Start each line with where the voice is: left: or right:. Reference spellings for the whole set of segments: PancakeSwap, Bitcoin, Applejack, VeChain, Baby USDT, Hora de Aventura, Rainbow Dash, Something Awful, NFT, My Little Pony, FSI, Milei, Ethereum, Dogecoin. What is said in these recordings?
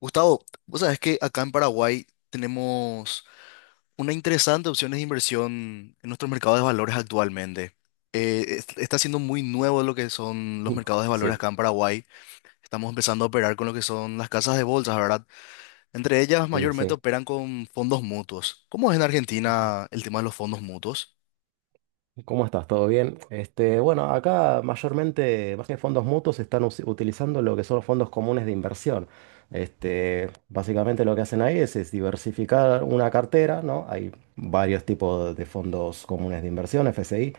left: Gustavo, vos sabés que acá en Paraguay tenemos una interesante opción de inversión en nuestro mercado de valores actualmente. Está siendo muy nuevo lo que son los mercados de valores
right: Sí,
left: acá en Paraguay. Estamos empezando a operar con lo que son las casas de bolsas, ¿verdad? Entre ellas mayormente
right: sí.
left: operan con fondos mutuos. ¿Cómo es en
right: Ujú.
left: Argentina el tema de los fondos mutuos?
right: ¿Cómo estás? ¿Todo bien? Bueno, acá mayormente, más que fondos mutuos, están utilizando lo que son los fondos comunes de inversión. Básicamente lo que hacen ahí es diversificar una cartera, ¿no? Hay varios tipos de fondos comunes de inversión, FSI,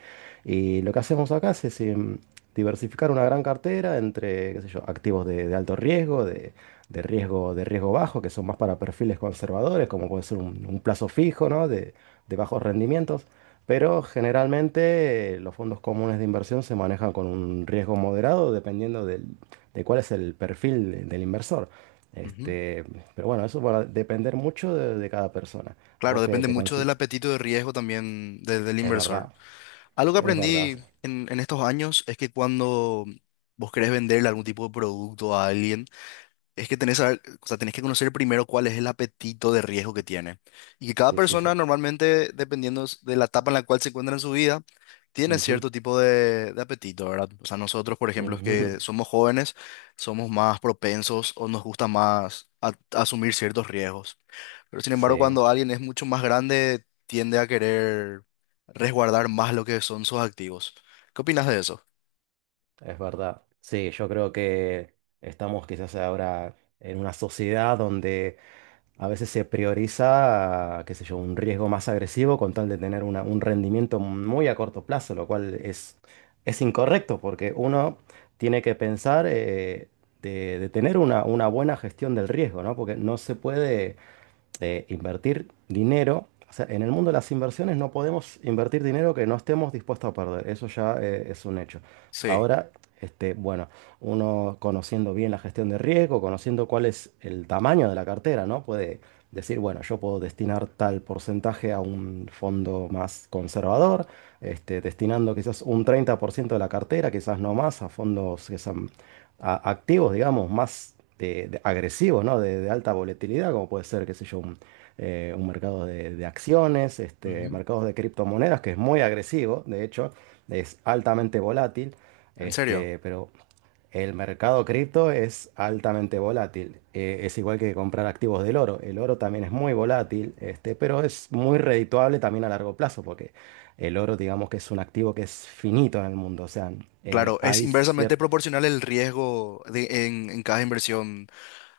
right: y lo que hacemos acá diversificar una gran cartera entre, qué sé yo, activos de alto riesgo, de riesgo bajo, que son más para perfiles conservadores, como puede ser un plazo fijo, ¿no? De bajos rendimientos. Pero generalmente los fondos comunes de inversión se manejan con un riesgo moderado dependiendo de cuál es el perfil del inversor.
left: Ujú.
right: Este, pero bueno, eso va a depender mucho de cada persona.
left: Claro,
right: Vos que
left: depende
right: te
left: mucho
right: consi-.
left: del apetito de riesgo también del
right: Es
left: inversor.
right: verdad,
left: Algo que
right: es verdad.
left: aprendí en estos años es que cuando vos querés venderle algún tipo de producto a alguien, es que o sea, tenés que conocer primero cuál es el apetito de riesgo que tiene. Y que cada
right: Sí, sí, sí,
left: persona
right: sí.
left: normalmente, dependiendo de la etapa en la cual se encuentra en su vida, tiene
right: Ujú,
left: cierto tipo de apetito, ¿verdad? O sea, nosotros, por ejemplo,
right: ujú.
left: que somos jóvenes, somos más propensos o nos gusta más asumir ciertos riesgos. Pero sin embargo,
right: Sí,
left: cuando alguien es mucho más grande, tiende a querer resguardar más lo que son sus activos. ¿Qué opinas de eso?
right: es verdad. Sí, yo creo que estamos quizás ahora en una sociedad donde a veces se prioriza, qué sé yo, un riesgo más agresivo con tal de tener un rendimiento muy a corto plazo, lo cual es incorrecto porque uno tiene que pensar de tener una buena gestión del riesgo, ¿no? Porque no se puede de invertir dinero. O sea, en el mundo de las inversiones no podemos invertir dinero que no estemos dispuestos a perder. Eso ya es un hecho.
left: Sí.
right: Ahora, bueno, uno conociendo bien la gestión de riesgo, conociendo cuál es el tamaño de la cartera, ¿no? Puede decir, bueno, yo puedo destinar tal porcentaje a un fondo más conservador, destinando quizás un 30% de la cartera, quizás no más, a fondos que sean activos, digamos, más de agresivos, ¿no? De alta volatilidad, como puede ser, qué sé yo, un mercado de acciones,
left: Ujú.
right: mercados de criptomonedas, que es muy agresivo, de hecho, es altamente volátil,
left: ¿En serio?
right: pero el mercado cripto es altamente volátil. Es igual que comprar activos del oro. El oro también es muy volátil, pero es muy redituable también a largo plazo, porque el oro, digamos que es un activo que es finito en el mundo, o sea,
left: Claro, es
right: hay
left: inversamente
right: cierto...
left: proporcional el riesgo en cada inversión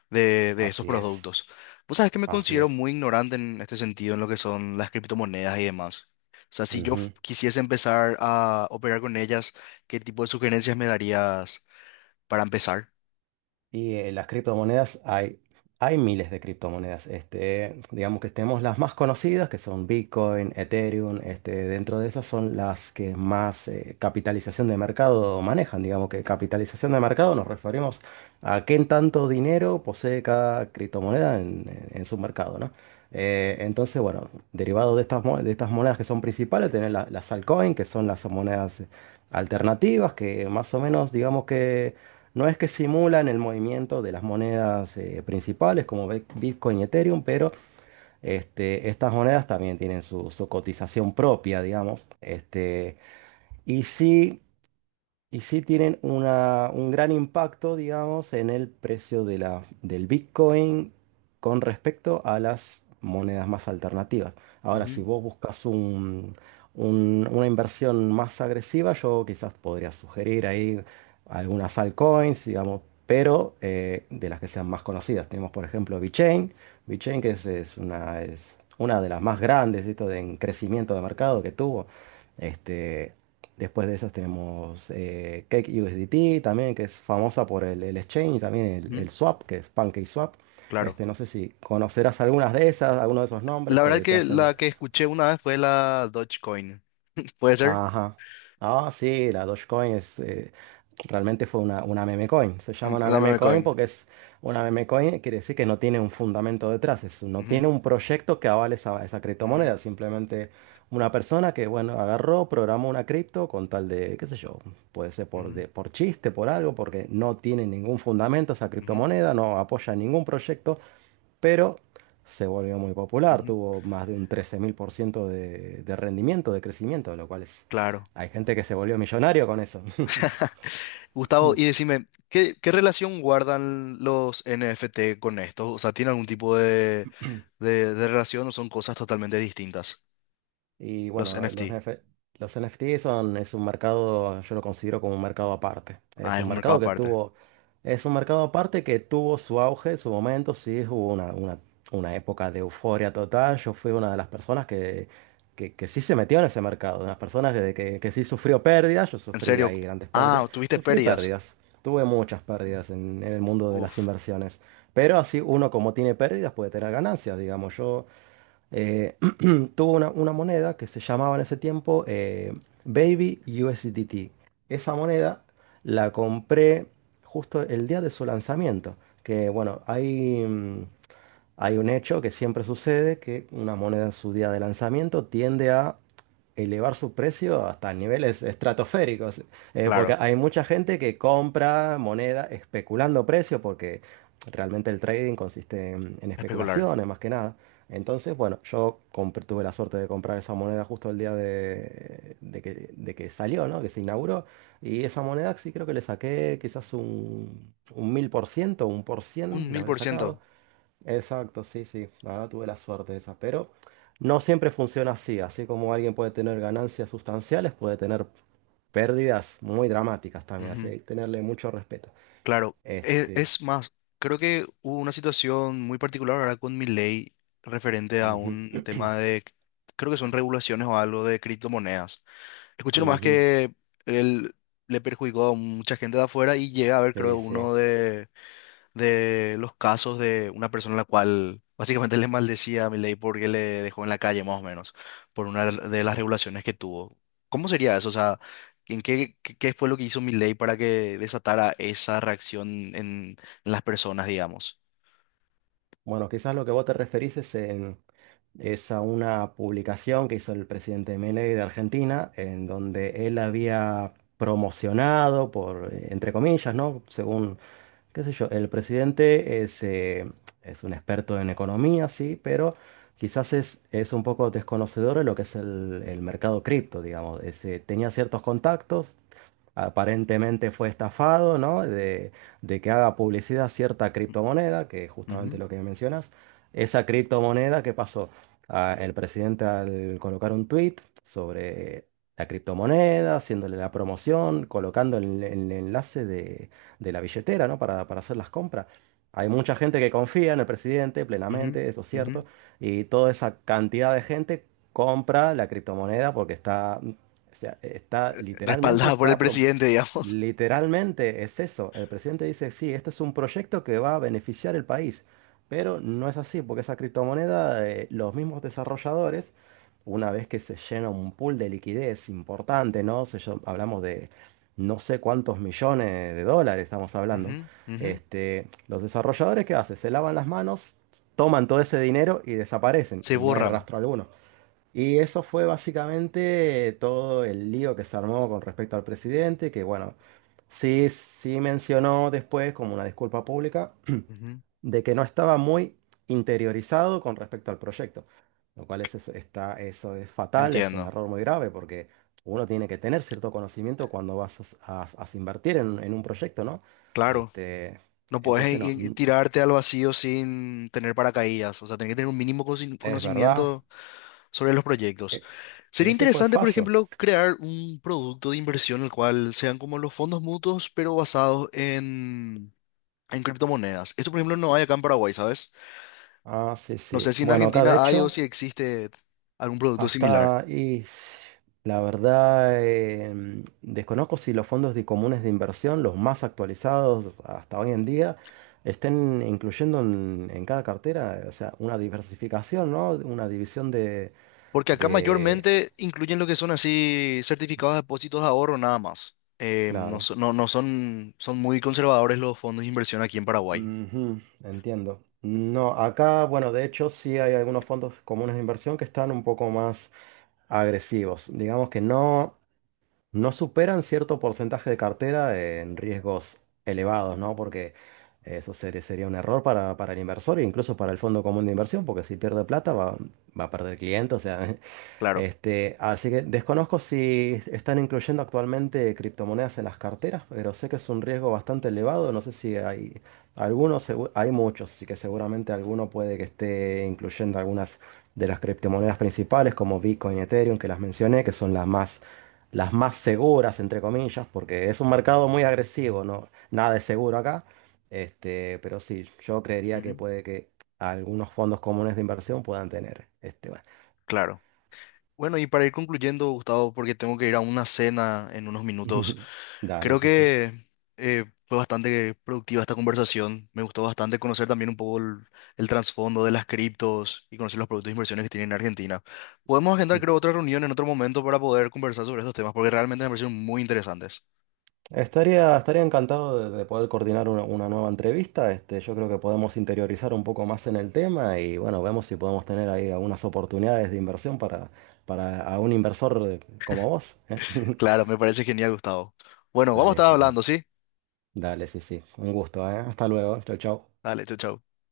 left: de esos
right: Así es.
left: productos. Vos sabés que me
right: Así
left: considero
right: es.
left: muy ignorante en este sentido, en lo que son las criptomonedas y demás. O sea, si
right: Ujú.
left: quisiese empezar a operar con ellas, ¿qué tipo de sugerencias me darías para empezar?
right: Y las criptomonedas, hay miles de criptomonedas. Digamos que tenemos las más conocidas, que son Bitcoin, Ethereum. Dentro de esas son las que más capitalización de mercado manejan. Digamos que capitalización de mercado nos referimos a qué tanto dinero posee cada criptomoneda en su mercado, ¿no? Entonces, bueno, derivado de estas, de estas monedas que son principales, tenemos las altcoins, que son las monedas alternativas, que más o menos, digamos que... No es que simulan el movimiento de las monedas principales como Bitcoin y Ethereum, pero estas monedas también tienen su cotización propia, digamos. Y sí, y sí tienen un gran impacto, digamos, en el precio de la, del Bitcoin con respecto a las monedas más alternativas. Ahora, si
left: Ujú,
right: vos buscas una inversión más agresiva, yo quizás podría sugerir ahí algunas altcoins, digamos, pero de las que sean más conocidas. Tenemos, por ejemplo, VeChain. VeChain, que es una de las más grandes, esto de en crecimiento de mercado que tuvo. Este, Después de esas tenemos Cake U S D T también, que es famosa por el exchange, también
left: ujú,
right: el swap, que es PancakeSwap.
left: claro.
right: No sé si conocerás algunas de esas, algunos de esos nombres,
left: La verdad
right: te
left: que
right: hacen.
left: la que escuché una vez fue la Dogecoin. ¿Puede ser?
right: Ajá. Ah, sí, la Dogecoin realmente fue una meme coin. Se llama
left: Ujú,
right: una
left: la
right: meme
left: meme
right: coin
left: coin.
right: porque es una meme coin, quiere decir que no tiene un fundamento detrás, no tiene
left: Ujú,
right: un proyecto que avale esa
left: ujú,
right: criptomoneda, simplemente una persona que, bueno, agarró, programó una cripto con tal de, qué sé yo, puede ser por,
left: ujú,
right: por chiste, por algo, porque no tiene ningún fundamento esa
left: ujú,
right: criptomoneda, no apoya ningún proyecto, pero se volvió muy popular,
left: ujú.
right: tuvo más de un 13.000% de rendimiento, de crecimiento, lo cual es...
left: Claro.
right: Hay gente que se volvió millonario con eso.
left: Gustavo, y decime, ¿qué, qué relación guardan los NFT con esto? O sea, ¿tiene algún tipo de relación o son cosas totalmente distintas?
right: Y
left: Los
right: bueno, los,
left: NFT.
right: NF los NFT son, es un mercado, yo lo considero como un mercado aparte.
left: Ah, es un mercado aparte.
right: Es un mercado aparte que tuvo su auge, su momento, sí, hubo una época de euforia total. Yo fui una de las personas que sí se metió en ese mercado, de las personas que sí sufrió pérdidas, yo
left: ¿En
right: sufrí
left: serio?
right: ahí grandes pérdidas,
left: Ah, ¿tuviste
right: sufrí
left: pérdidas?
right: pérdidas. Tuve muchas pérdidas en el mundo de las
left: Uf,
right: inversiones. Pero así uno como tiene pérdidas puede tener ganancias, digamos. Yo eh, tuvo una moneda que se llamaba en ese tiempo Baby USDT. Esa moneda la compré justo el día de su lanzamiento, que bueno, hay... hay un hecho que siempre sucede, que una moneda en su día de lanzamiento tiende a elevar su precio hasta niveles estratosféricos, porque
left: claro.
right: hay mucha gente que compra moneda especulando precio, porque realmente el trading consiste en
left: Especular.
right: especulaciones más que nada. Entonces, bueno, yo tuve la suerte de comprar esa moneda justo el día de, de que salió, ¿no? Que se inauguró. Y esa moneda sí creo que le saqué quizás un 1.000%, un por cien,
left: Un
right: le
left: mil
right: habré
left: por ciento.
right: sacado. Exacto, sí, sí, la verdad tuve la suerte esa, pero no siempre funciona así, así como alguien puede tener ganancias sustanciales, puede tener pérdidas muy dramáticas también, así que hay que tenerle mucho respeto.
left: Claro,
right: Este,
left: es, más, creo que hubo una situación muy particular ahora con mi ley referente a
right: ujú,
left: un tema de, creo que son regulaciones o algo de criptomonedas. Escuché nomás
right: ujú,
left: que él le perjudicó a mucha gente de afuera y llega a haber, creo,
right: sí, sí.
left: de los casos de una persona a la cual básicamente le maldecía a Milei porque le dejó en la calle más o menos por una de las regulaciones que tuvo. ¿Cómo sería eso? O sea, ¿en qué fue lo que hizo Milei para que desatara esa reacción en, en las personas, digamos?
right: Bueno, quizás lo que vos te referís es a una publicación que hizo el presidente Milei de Argentina, en donde él había promocionado, por, entre comillas, ¿no? Según qué sé yo, el presidente es un experto en economía, sí, pero quizás es un poco desconocedor de lo que es el mercado cripto, digamos. Tenía ciertos contactos, aparentemente fue estafado, ¿no? De que haga publicidad cierta criptomoneda, que es justamente
left: Ujú,
right: lo que mencionas. Esa criptomoneda, ¿qué pasó? Ah, el presidente al colocar un tweet sobre la criptomoneda, haciéndole la promoción, colocando el enlace de la billetera, ¿no? Para hacer las compras. Hay mucha gente que confía en el presidente
left: ujú,
right: plenamente, eso es
left: ujú.
right: cierto, y toda esa cantidad de gente compra la criptomoneda porque está, o sea, está literalmente,
left: Respaldada por el presidente, digamos.
right: literalmente es eso. El presidente dice, sí, este es un proyecto que va a beneficiar el país, pero no es así, porque esa criptomoneda, los mismos desarrolladores, una vez que se llena un pool de liquidez importante, ¿no? Hablamos de no sé cuántos millones de dólares estamos hablando.
left: Ujú, ujú.
right: Los desarrolladores, ¿qué hacen? Se lavan las manos, toman todo ese dinero y desaparecen,
left: Se
right: y no hay
left: borran.
right: rastro alguno. Y eso fue básicamente todo el lío que se armó con respecto al presidente, que bueno, sí mencionó después como una disculpa pública
left: Ujú.
right: de que no estaba muy interiorizado con respecto al proyecto, lo cual está, eso es fatal, es un
left: Entiendo.
right: error muy grave porque uno tiene que tener cierto conocimiento cuando vas a invertir en un proyecto, ¿no?
left: Claro.
right: Este,
left: No puedes
right: entonces no,
left: tirarte al vacío sin tener paracaídas. O sea, tenés que tener un mínimo
right: es verdad,
left: conocimiento sobre los proyectos.
right: e-
left: Sería
right: ese fue el
left: interesante, por
right: fallo.
left: ejemplo, crear un producto de inversión el cual sean como los fondos mutuos, pero basados en criptomonedas. Esto, por ejemplo, no hay acá en Paraguay, ¿sabes?
right: Ah, sí,
left: No
right: sí.
left: sé si en
right: Bueno, acá de
left: Argentina hay o
right: hecho...
left: si existe algún producto similar.
right: Hasta, y la verdad, desconozco si los fondos de comunes de inversión, los más actualizados hasta hoy en día, estén incluyendo en cada cartera, o sea, una diversificación, ¿no? Una división de,
left: Porque acá
right: de-
left: mayormente incluyen lo que son así certificados de depósitos de ahorro nada más.
right: Claro.
left: No son, son muy conservadores los fondos de inversión aquí en Paraguay.
right: Ujú, entiendo. No, acá, bueno, de hecho sí hay algunos fondos comunes de inversión que están un poco más agresivos. Digamos que no, no superan cierto porcentaje de cartera en riesgos elevados, ¿no? Porque eso sería un error para el inversor e incluso para el fondo común de inversión, porque si pierde plata va a perder clientes, o sea,
left: Claro.
right: Así que desconozco si están incluyendo actualmente criptomonedas en las carteras, pero sé que es un riesgo bastante elevado. No sé si hay algunos, hay muchos, así que seguramente alguno puede que esté incluyendo algunas de las criptomonedas principales como Bitcoin y Ethereum que las mencioné, que son las más seguras, entre comillas, porque es un mercado muy agresivo, ¿no? Nada es seguro acá. Pero sí, yo creería que
left: Ujú,
right: puede que algunos fondos comunes de inversión puedan tener.
left: claro. Bueno, y para ir concluyendo, Gustavo, porque tengo que ir a una cena en unos minutos,
right: Dale,
left: creo
right: sí, sí.
left: que fue bastante productiva esta conversación. Me gustó bastante conocer también un poco el trasfondo de las criptos y conocer los productos de inversiones que tienen en Argentina. Podemos agendar,
right: Mm.
left: creo, otra reunión en otro momento para poder conversar sobre estos temas, porque realmente me parecieron muy interesantes.
right: Estaría encantado de poder coordinar una nueva entrevista. Yo creo que podemos interiorizar un poco más en el tema y bueno, vemos si podemos tener ahí algunas oportunidades de inversión para a un inversor como vos, ¿eh?
left: Claro, me parece genial, Gustavo. Bueno, vamos a estar
right: Dale, bueno,
left: hablando, ¿sí?
right: dale, sí, sí. Un gusto, ¿eh? Hasta luego. Chau, chau.
left: Dale, chau, chau.